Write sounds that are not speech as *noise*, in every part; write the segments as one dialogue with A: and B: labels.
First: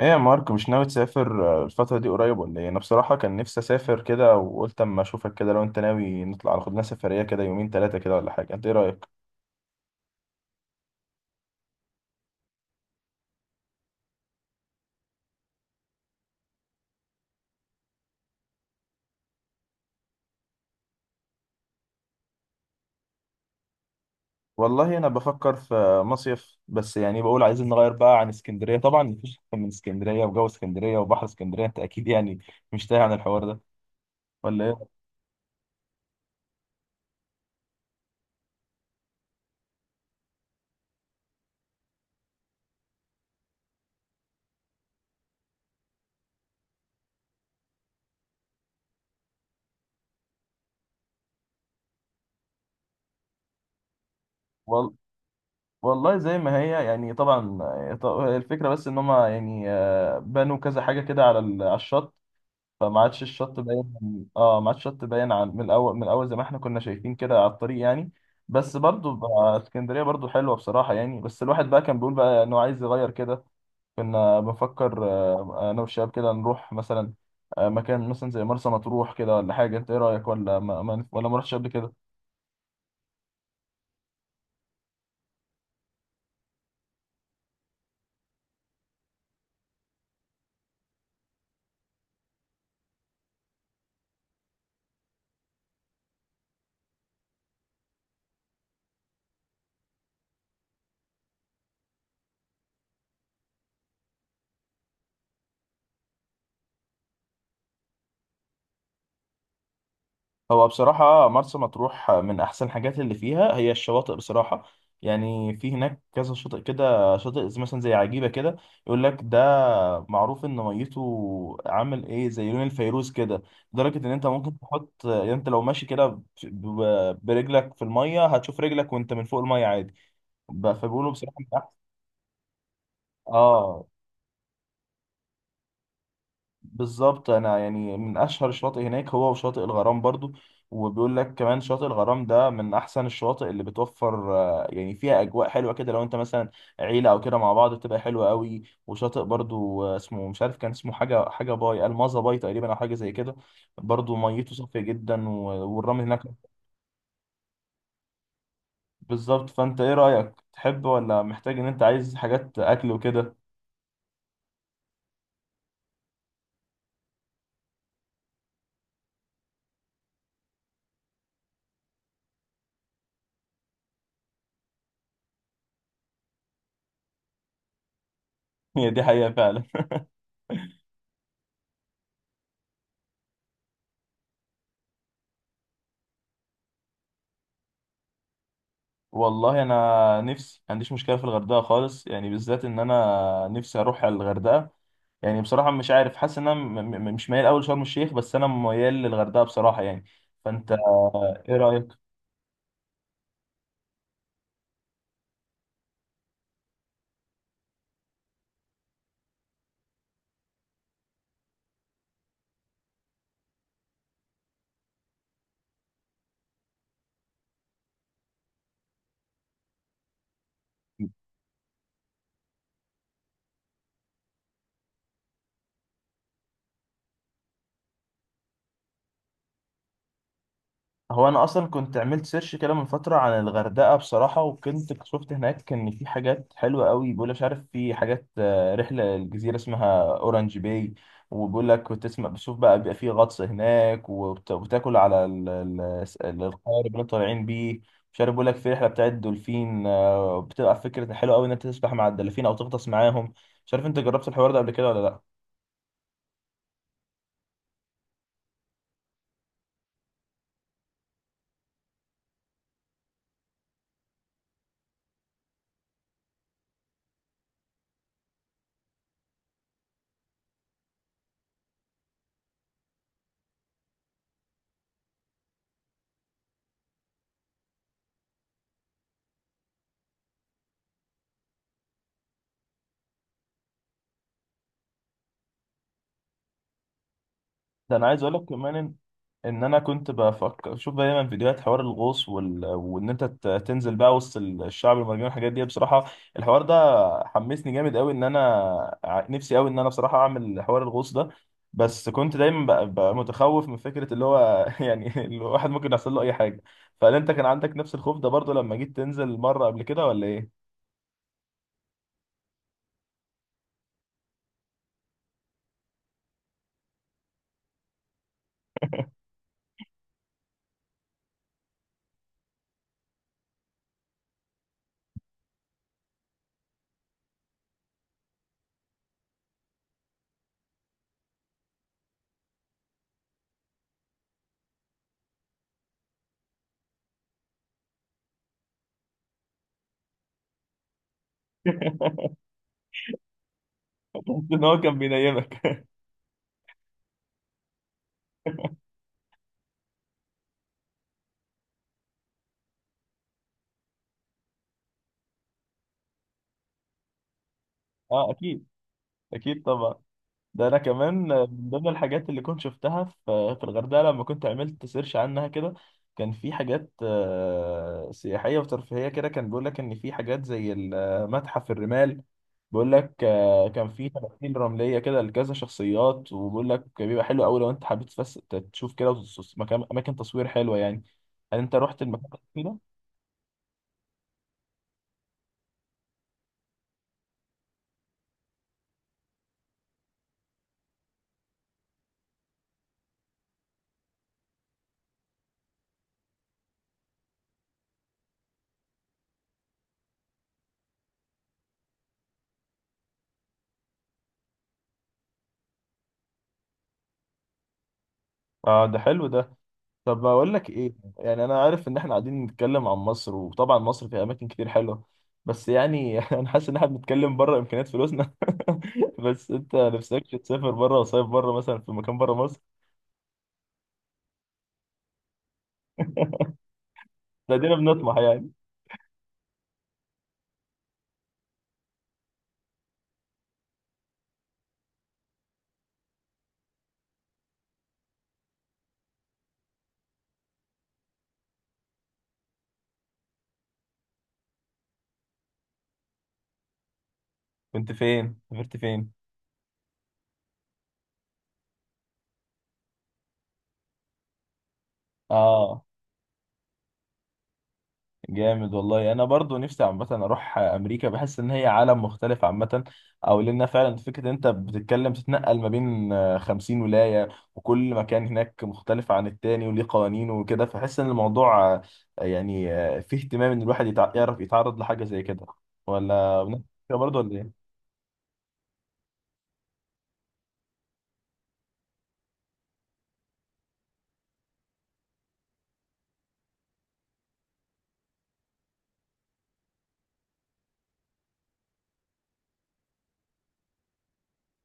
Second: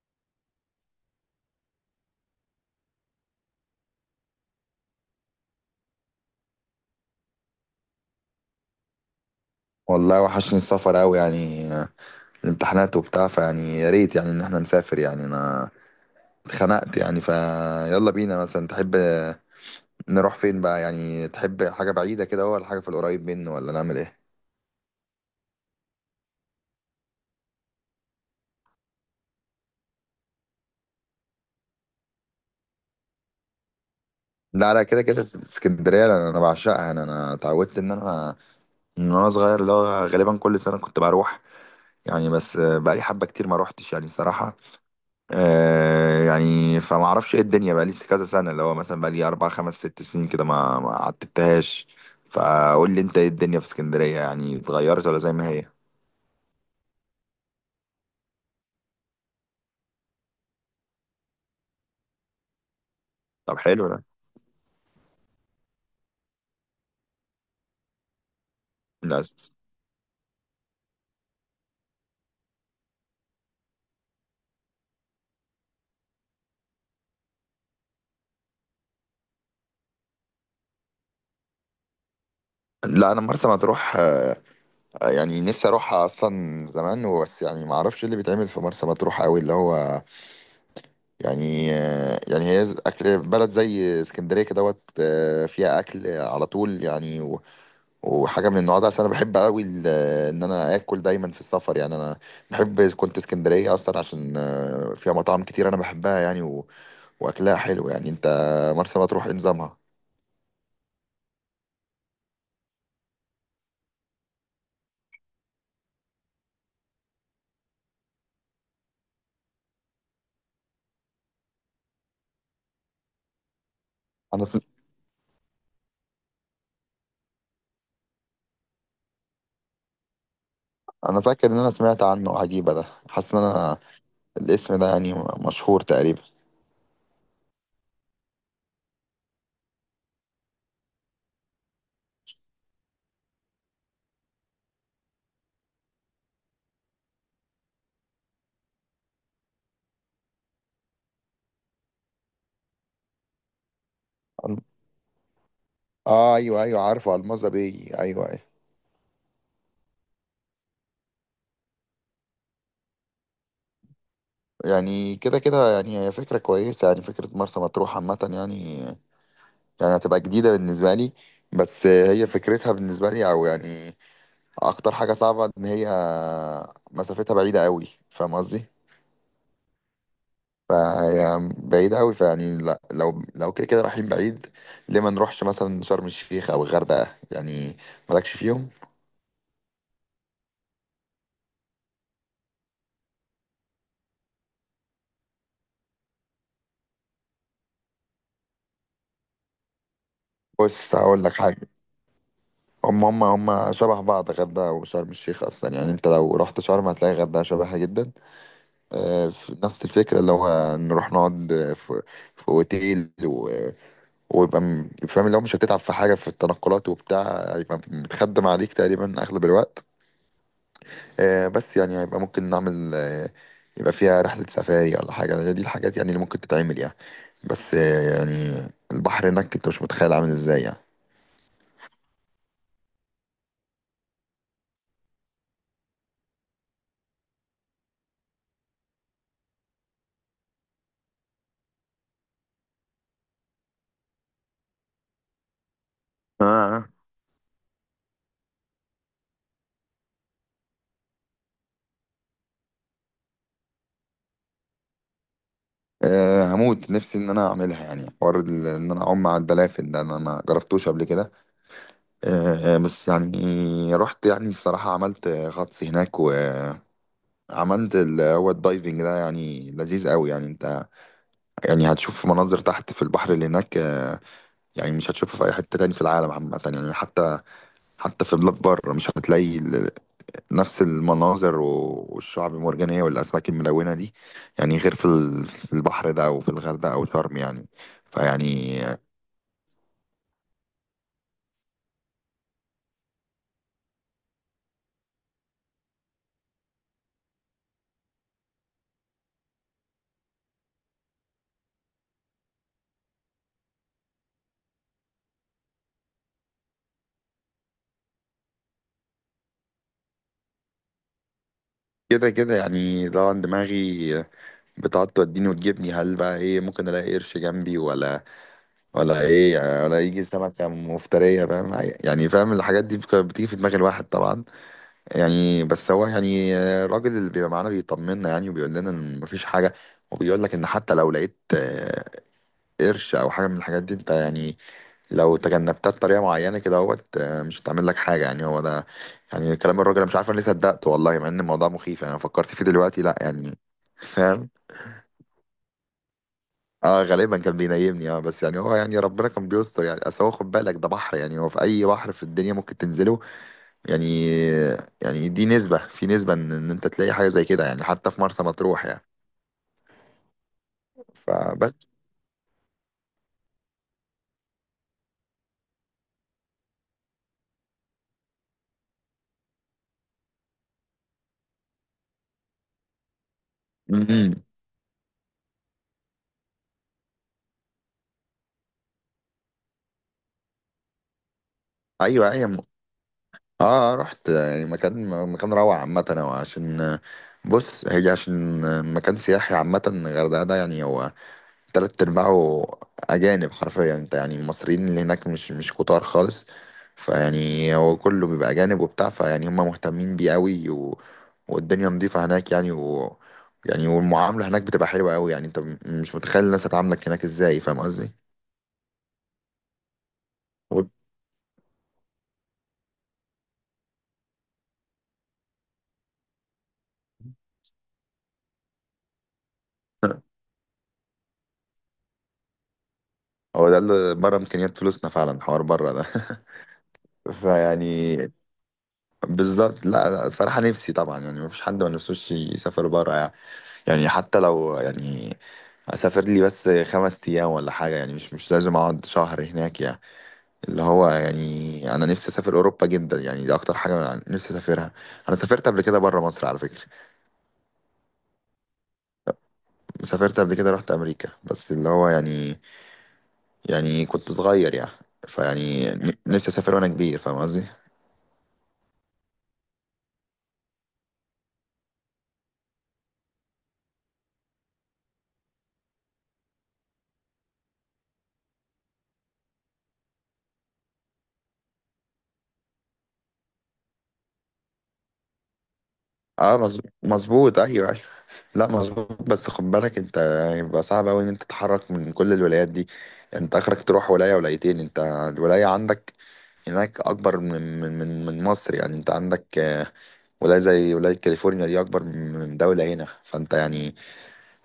A: ايه يا مارك، مش ناوي تسافر الفترة دي قريب ولا ايه؟ انا بصراحة كان نفسي اسافر كده، وقلت اما اشوفك كده لو انت ناوي نطلع خد لنا سفرية كده، يومين ثلاثة كده ولا حاجة. انت ايه رأيك؟
B: والله وحشني السفر أوي يعني الامتحانات وبتاع فيعني يا ريت يعني إن احنا نسافر يعني أنا اتخنقت يعني فيلا بينا مثلا. تحب نروح فين بقى؟ يعني تحب حاجة بعيدة كده ولا حاجة في القريب منه ولا نعمل إيه؟
A: والله انا بفكر في مصيف، بس يعني بقول عايزين نغير بقى عن اسكندرية. طبعا مفيش احسن من اسكندرية وجو اسكندرية وبحر اسكندرية. انت اكيد يعني مش تايه عن الحوار ده ولا
B: لا
A: ايه؟
B: لا، كده كده اسكندرية أنا بعشقها. أنا اتعودت إن أنا من وأنا صغير اللي هو غالبا كل سنة كنت بروح يعني. بس بقالي حبة كتير ما روحتش يعني الصراحة. يعني فما اعرفش ايه الدنيا، بقى لي كذا سنه، اللي هو مثلا بقى لي اربع خمس ست سنين كده ما عتبتهاش. فقول لي انت ايه الدنيا في اسكندريه، يعني
A: وال...
B: اتغيرت ولا زي ما هي؟
A: والله زي ما هي يعني طبعا، الفكرة بس ان هما يعني بنوا كذا حاجة كده على على الشط، فما عادش
B: طب
A: الشط
B: حلو ده.
A: باين. اه، ما عادش الشط باين عن من الاول، من الاول زي ما احنا كنا شايفين كده على الطريق يعني. بس برضو
B: لا
A: بقى اسكندريه برضو حلوه بصراحه يعني، بس الواحد بقى كان بيقول بقى انه عايز يغير كده. كنا بنفكر، انا والشباب كده نروح مثلا مكان مثلا زي مرسى مطروح كده ولا حاجه. انت ايه رايك، ولا ولا ما رحتش قبل كده؟
B: لا، انا مرسى مطروح، يعني نفسي اروحها اصلا زمان وبس، يعني ما اعرفش إيه اللي بيتعمل في مرسى مطروح قوي، اللي هو يعني يعني هي اكل بلد زي اسكندريه كده دوت، فيها اكل على طول يعني، وحاجه من النوع ده، عشان انا بحب قوي ان انا اكل دايما في السفر يعني. انا بحب كنت اسكندريه اصلا عشان فيها مطاعم كتير انا بحبها يعني، واكلها حلو يعني. انت مرسى مطروح ايه نظامها؟
A: هو بصراحة مرسى مطروح من أحسن الحاجات اللي فيها هي الشواطئ بصراحة. يعني في هناك كذا شاطئ كده، شاطئ مثلا زي عجيبة كده، يقول لك ده معروف إن ميته عامل إيه زي لون الفيروز كده. لدرجة إن أنت
B: انا
A: ممكن
B: سم...
A: تحط، يعني أنت لو ماشي كده برجلك في المية هتشوف رجلك وأنت من فوق المية عادي. فبيقولوا
B: انا
A: بصراحة من
B: فاكر ان
A: أحسن.
B: انا سمعت عنه، عجيبه ده، حاسس ان انا
A: آه،
B: الاسم ده يعني مشهور تقريبا.
A: بالظبط. انا يعني من اشهر الشواطئ هناك هو وشاطئ الغرام برضو. وبيقول لك كمان شاطئ الغرام ده من احسن الشواطئ اللي بتوفر، يعني فيها اجواء حلوه كده. لو انت مثلا عيله او كده مع بعض بتبقى حلوه قوي. وشاطئ برضو اسمه مش عارف، كان اسمه حاجه باي، المازا باي تقريبا، او حاجه زي كده. برضو ميته
B: أل-
A: صافيه جدا والرمل هناك.
B: اه ايوه ايوه، عارفه الماظة بي، ايوه ايوه.
A: بالظبط. فانت ايه رايك، تحب ولا محتاج ان انت عايز حاجات اكل وكده؟
B: يعني كده كده يعني هي فكرة كويسة، يعني فكرة مرسى مطروح عامة يعني، يعني هتبقى جديدة بالنسبة لي. بس هي فكرتها بالنسبة لي أو يعني اكتر حاجه صعبه ان هي مسافتها بعيده قوي، فاهم قصدي؟
A: *laughs* هي دي حقيقه فعلا.
B: فهي بعيده قوي، فيعني لا، لو كده كده رايحين بعيد، ليه ما نروحش مثلا شرم الشيخ او الغردقه يعني؟ مالكش فيهم؟
A: والله انا نفسي ما عنديش مشكله في الغردقه خالص يعني، بالذات ان انا نفسي اروح على الغردقه. يعني بصراحه مش عارف، حاسس ان انا مش ميال قوي لشرم الشيخ، بس انا ميال للغردقه بصراحه يعني. فانت
B: بص هقول لك
A: ايه
B: حاجه.
A: رايك؟
B: هم هم هم شبه بعض، غردقه وشرم الشيخ، اصلا يعني انت لو رحت شرم هتلاقي غردقه شبهها جدا. في نفس الفكره، اللي هو نروح نقعد في في اوتيل، ويبقى فاهم اللي هو مش هتتعب في حاجة في التنقلات وبتاع، هيبقى متخدم عليك تقريبا أغلب الوقت. بس يعني هيبقى ممكن نعمل يبقى فيها رحلة سفاري ولا حاجة، هي دي الحاجات يعني اللي ممكن تتعمل يعني. بس يعني البحر هناك أنت مش متخيل عامل إزاي يعني.
A: هو انا اصلا كنت عملت سيرش كده من فتره عن الغردقه بصراحه، وكنت شفت هناك ان في حاجات حلوه قوي. بيقول مش عارف، في حاجات رحله الجزيره اسمها اورنج باي. وبيقول لك بتسمع بتشوف بقى، بيبقى في غطس هناك وبتاكل على القارب
B: اه
A: اللي انتوا طالعين بيه. مش عارف بيقول لك في رحله بتاعت الدولفين، بتبقى فكره حلوه قوي ان انت تسبح مع الدلافين او تغطس معاهم. مش عارف انت جربت الحوار ده قبل كده ولا لا؟
B: هموت نفسي ان انا اعملها يعني، حوار ان انا اعوم مع الدلافين ده، انا ما جربتوش قبل كده. بس يعني رحت، يعني الصراحه عملت غطس هناك، وعملت اللي هو الدايفنج ده، يعني لذيذ قوي يعني. انت يعني هتشوف مناظر تحت في البحر اللي هناك، يعني مش هتشوفها في اي حته تاني في العالم عامه يعني، حتى في بلاد بره مش هتلاقي نفس المناظر والشعب المرجانيه والاسماك الملونه دي يعني، غير في في البحر ده او في الغردقه او شرم يعني.
A: ده انا عايز اقول لك كمان
B: فيعني
A: إن انا كنت بفكر اشوف دايما فيديوهات حوار الغوص، وان انت تنزل بقى وسط الشعب المرجاني والحاجات دي بصراحه. الحوار ده حمسني جامد قوي ان انا نفسي قوي ان انا بصراحه اعمل حوار الغوص ده. بس كنت دايما بقى متخوف من فكره اللي هو *laughs* يعني الواحد ممكن يحصل له اي حاجه. فهل انت كان عندك نفس الخوف ده برضه لما جيت تنزل مره قبل كده ولا ايه؟
B: كده كده يعني لو عن دماغي بتقعد توديني وتجيبني، هل بقى ايه؟ ممكن الاقي قرش جنبي ولا ولا ايه يعني، ولا يجي سمكه مفتريه، فاهم؟ يعني فاهم الحاجات دي بتيجي في دماغ الواحد طبعا يعني. بس هو يعني الراجل اللي بيبقى معانا بيطمنا يعني، وبيقول لنا ان مفيش حاجه، وبيقول لك ان حتى لو لقيت قرش او حاجه من الحاجات دي، انت يعني لو تجنبتها بطريقه معينه كده اهوت، مش هتعمل لك حاجه يعني، هو ده يعني كلام الراجل. انا مش عارف انا ليه صدقته والله، مع ان الموضوع مخيف،
A: *laughs*
B: يعني انا فكرت فيه دلوقتي، لا يعني *laughs*
A: بس
B: فاهم.
A: ان هو كان بينيمك.
B: اه غالبا كان بينيمني اه، بس يعني هو يعني ربنا كان بيستر يعني، اصل هو خد بالك ده بحر، يعني هو في اي بحر في الدنيا ممكن تنزله يعني، يعني دي نسبة في نسبة ان إن انت تلاقي حاجة زي كده يعني، حتى
A: *laughs*
B: في
A: اه،
B: مرسى
A: اكيد
B: مطروح يعني.
A: اكيد طبعا. ده انا كمان من ضمن
B: فبس.
A: الحاجات اللي كنت شفتها في الغردقه لما كنت عملت سيرش عنها كده. كان في حاجات سياحيه وترفيهيه كده. كان بيقول لك ان في حاجات زي المتحف الرمال. بيقول لك كان في
B: امم،
A: تماثيل رمليه كده لكذا شخصيات. وبيقول لك بيبقى حلو قوي لو انت حبيت تشوف كده مكان، اماكن تصوير حلوه يعني. هل انت رحت
B: ايوه
A: المكان
B: ايوه.
A: ده؟
B: اه رحت يعني، مكان مكان روعة عامة هو، عشان بص هي عشان مكان سياحي عامة الغردقة ده. يعني هو تلات أرباعه أجانب حرفيا، انت يعني المصريين اللي هناك مش كتار خالص. فيعني هو كله بيبقى أجانب وبتاع، فيعني هم مهتمين بيه أوي، والدنيا نظيفة هناك يعني، و... يعني والمعاملة هناك بتبقى حلوة أوي يعني، انت مش متخيل الناس هتعاملك هناك ازاي، فاهم قصدي؟
A: اه، ده حلو ده. طب بقول لك
B: *laughs* و-
A: ايه، يعني انا عارف ان احنا قاعدين نتكلم عن مصر، وطبعا مصر فيها اماكن كتير حلوه، بس يعني *laughs* انا حاسس ان احنا بنتكلم بره امكانيات فلوسنا. *laughs* بس انت نفسكش تسافر بره وصيف بره مثلا في مكان بره مصر؟
B: هو ده اللي بره إمكانيات فلوسنا فعلا، حوار بره ده. *laughs*
A: لا، دينا بنطمح
B: فيعني
A: يعني.
B: بالظبط. لا لا، صراحة نفسي طبعا، يعني مفيش حد ما نفسوش يسافر بره يعني، يعني حتى لو يعني اسافر لي بس 5 ايام ولا حاجه يعني، مش لازم اقعد شهر هناك يعني. اللي هو يعني انا نفسي اسافر اوروبا جدا يعني، دي اكتر حاجه نفسي اسافرها. انا سافرت قبل كده بره مصر على فكره،
A: كنت فين، سافرت فين؟
B: سافرت قبل كده رحت امريكا، بس اللي هو يعني، يعني كنت صغير يعني،
A: اه،
B: فيعني نفسي اسافر وانا كبير، فاهم قصدي؟
A: جامد والله. انا برضو نفسي عامه اروح امريكا، بحس ان هي عالم مختلف عامه. او لان فعلا فكره انت بتتكلم تتنقل ما بين 50 ولايه، وكل مكان هناك مختلف عن التاني وليه قوانينه وكده. فحس ان الموضوع فيه اهتمام ان الواحد يعرف يتعرض لحاجه زي كده، ولا
B: اه
A: بنفس الفكرة برضو ولا ايه؟
B: مظبوط، ايوه أيوه. لا مظبوط، بس خد بالك انت هيبقى صعب قوي ان انت تتحرك من كل الولايات دي، يعني انت اخرك تروح ولاية ولايتين. انت الولاية عندك هناك اكبر من مصر، يعني انت عندك ولاية زي ولاية كاليفورنيا دي اكبر من دولة هنا، فانت يعني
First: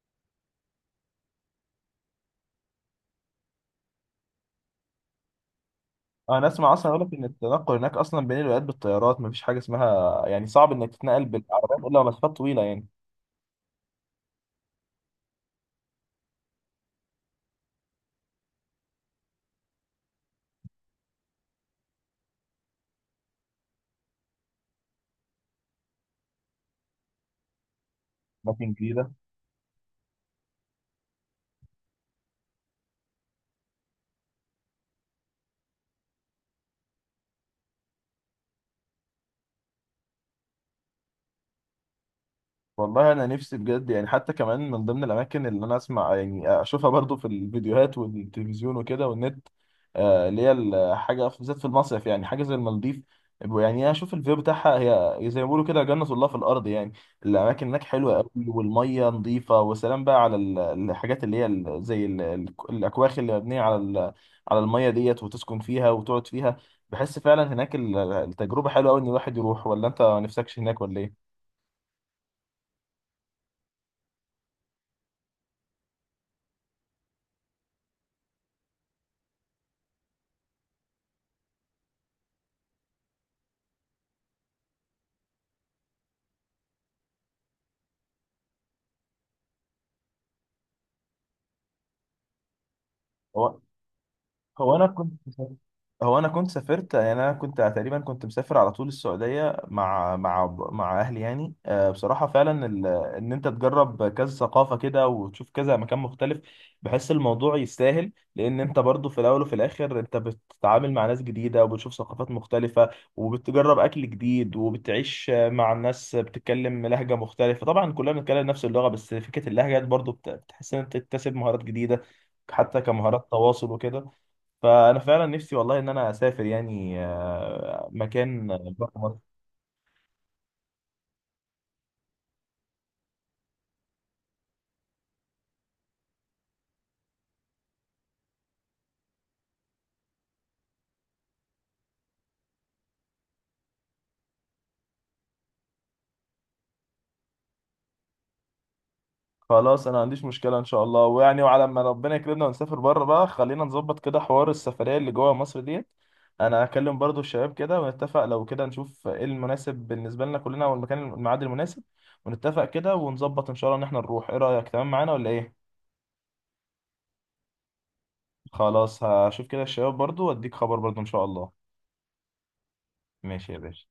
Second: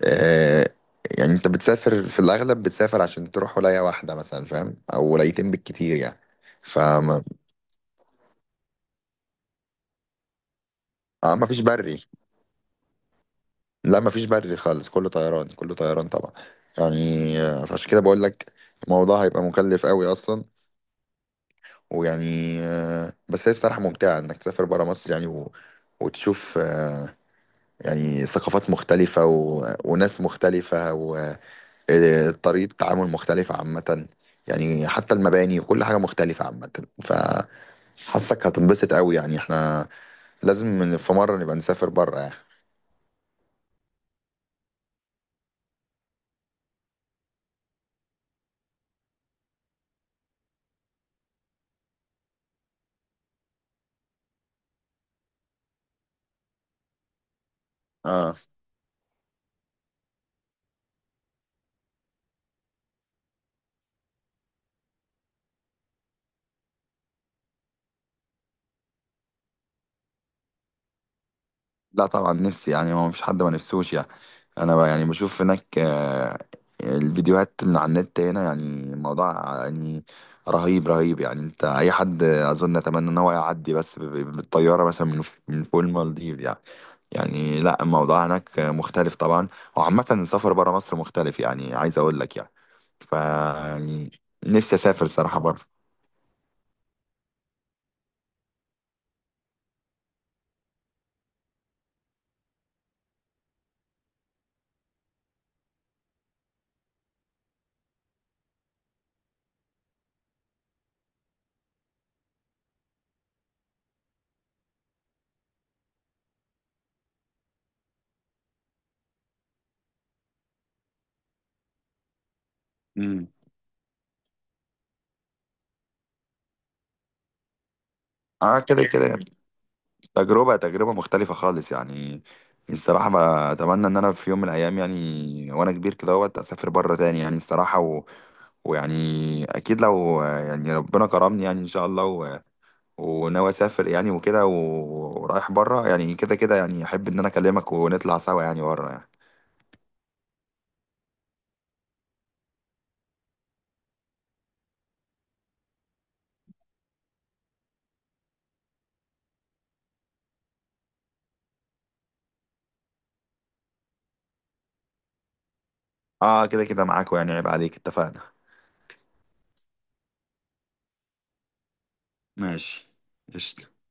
B: آه، يعني انت بتسافر في الاغلب، بتسافر عشان تروح ولاية واحدة مثلا، فاهم، او ولايتين بالكتير يعني.
A: انا اسمع اصلا، اقول لك
B: فما
A: ان التنقل هناك اصلا بين الولايات بالطيارات، مفيش حاجه اسمها يعني صعب انك تتنقل
B: ما فيش
A: بالعربيات
B: بري؟
A: الا مسافات طويله يعني.
B: لا مفيش بري خالص، كله طيران كله طيران طبعا يعني، فعشان كده بقول لك الموضوع هيبقى مكلف قوي اصلا، ويعني بس هي الصراحه ممتعه انك تسافر برا مصر يعني، وتشوف يعني ثقافات
A: اماكن جديده.
B: مختلفه وناس مختلفه، وطريقه تعامل مختلفه عامه، يعني حتى المباني وكل حاجه مختلفه عامه، فحاسك هتنبسط قوي. يعني احنا لازم في مره نبقى نسافر برا يعني.
A: والله انا نفسي بجد يعني. حتى كمان من ضمن الاماكن اللي انا اسمع يعني اشوفها برضو في الفيديوهات والتلفزيون وكده والنت، اللي هي الحاجه بالذات في المصيف يعني، حاجه زي المالديف. يعني اشوف الفيو بتاعها، هي زي ما بيقولوا كده جنة الله في الارض يعني. الاماكن هناك حلوه
B: اه
A: قوي والميه نظيفه، وسلام بقى على الحاجات اللي هي الاكواخ اللي مبنيه على على الميه ديت، وتسكن فيها وتقعد فيها. بحس فعلا هناك التجربه حلوه قوي ان الواحد يروح، ولا انت ما نفسكش هناك ولا
B: لا طبعا نفسي، يعني هو مفيش حد ما نفسوش يعني. انا بقى يعني بشوف هناك الفيديوهات من على النت، هنا يعني الموضوع يعني رهيب رهيب يعني، انت اي حد اظن اتمنى ان هو يعدي بس بالطياره مثلا من من فوق المالديف يعني. يعني لا، الموضوع هناك مختلف طبعا، وعامه السفر بره مصر مختلف يعني، عايز اقول لك يعني، ف
A: ايه؟
B: يعني نفسي
A: هو انا
B: اسافر
A: كنت
B: صراحه بره.
A: هو انا كنت سافرت يعني، انا كنت تقريبا كنت مسافر على طول السعوديه مع اهلي يعني. بصراحه فعلا ان انت تجرب كذا ثقافه كده وتشوف كذا مكان مختلف. بحس الموضوع يستاهل، لان انت برضو في الاول وفي الاخر انت بتتعامل مع ناس جديده وبتشوف ثقافات مختلفه. وبتجرب اكل جديد، وبتعيش مع ناس بتتكلم لهجه مختلفه. طبعا كلنا بنتكلم نفس اللغه، بس فكره اللهجه برضو بتحس ان انت تكتسب مهارات جديده، حتى كمهارات
B: امم،
A: تواصل وكده. فانا فعلا نفسي والله ان انا اسافر يعني، مكان
B: اه كده
A: بره
B: كده
A: مصر.
B: يعني. تجربة تجربة مختلفة خالص يعني، الصراحة ما أتمنى إن أنا في يوم من الأيام يعني وأنا كبير كده، وقت أسافر بره تاني يعني الصراحة، ويعني أكيد لو يعني ربنا كرمني يعني إن شاء الله، وناوي أسافر يعني وكده، ورايح بره يعني، كده كده يعني أحب إن أنا أكلمك ونطلع سوا يعني بره يعني.
A: خلاص انا ما عنديش مشكله ان شاء الله، ويعني وعلى ما ربنا يكرمنا ونسافر بره بقى، خلينا نظبط كده حوار السفريه اللي جوه مصر ديت. انا هكلم برضو الشباب كده ونتفق، لو كده نشوف ايه المناسب بالنسبه لنا كلنا، والمكان الميعاد المناسب. ونتفق كده ونظبط ان شاء الله ان احنا نروح. ايه رايك، تمام معانا ولا ايه؟
B: آه كده كده معاك يعني، عيب عليك، اتفقنا.
A: خلاص هشوف كده الشباب برضو واديك خبر برضو ان شاء الله.
B: ماشي.
A: ماشي يا
B: قشطة.
A: باشا.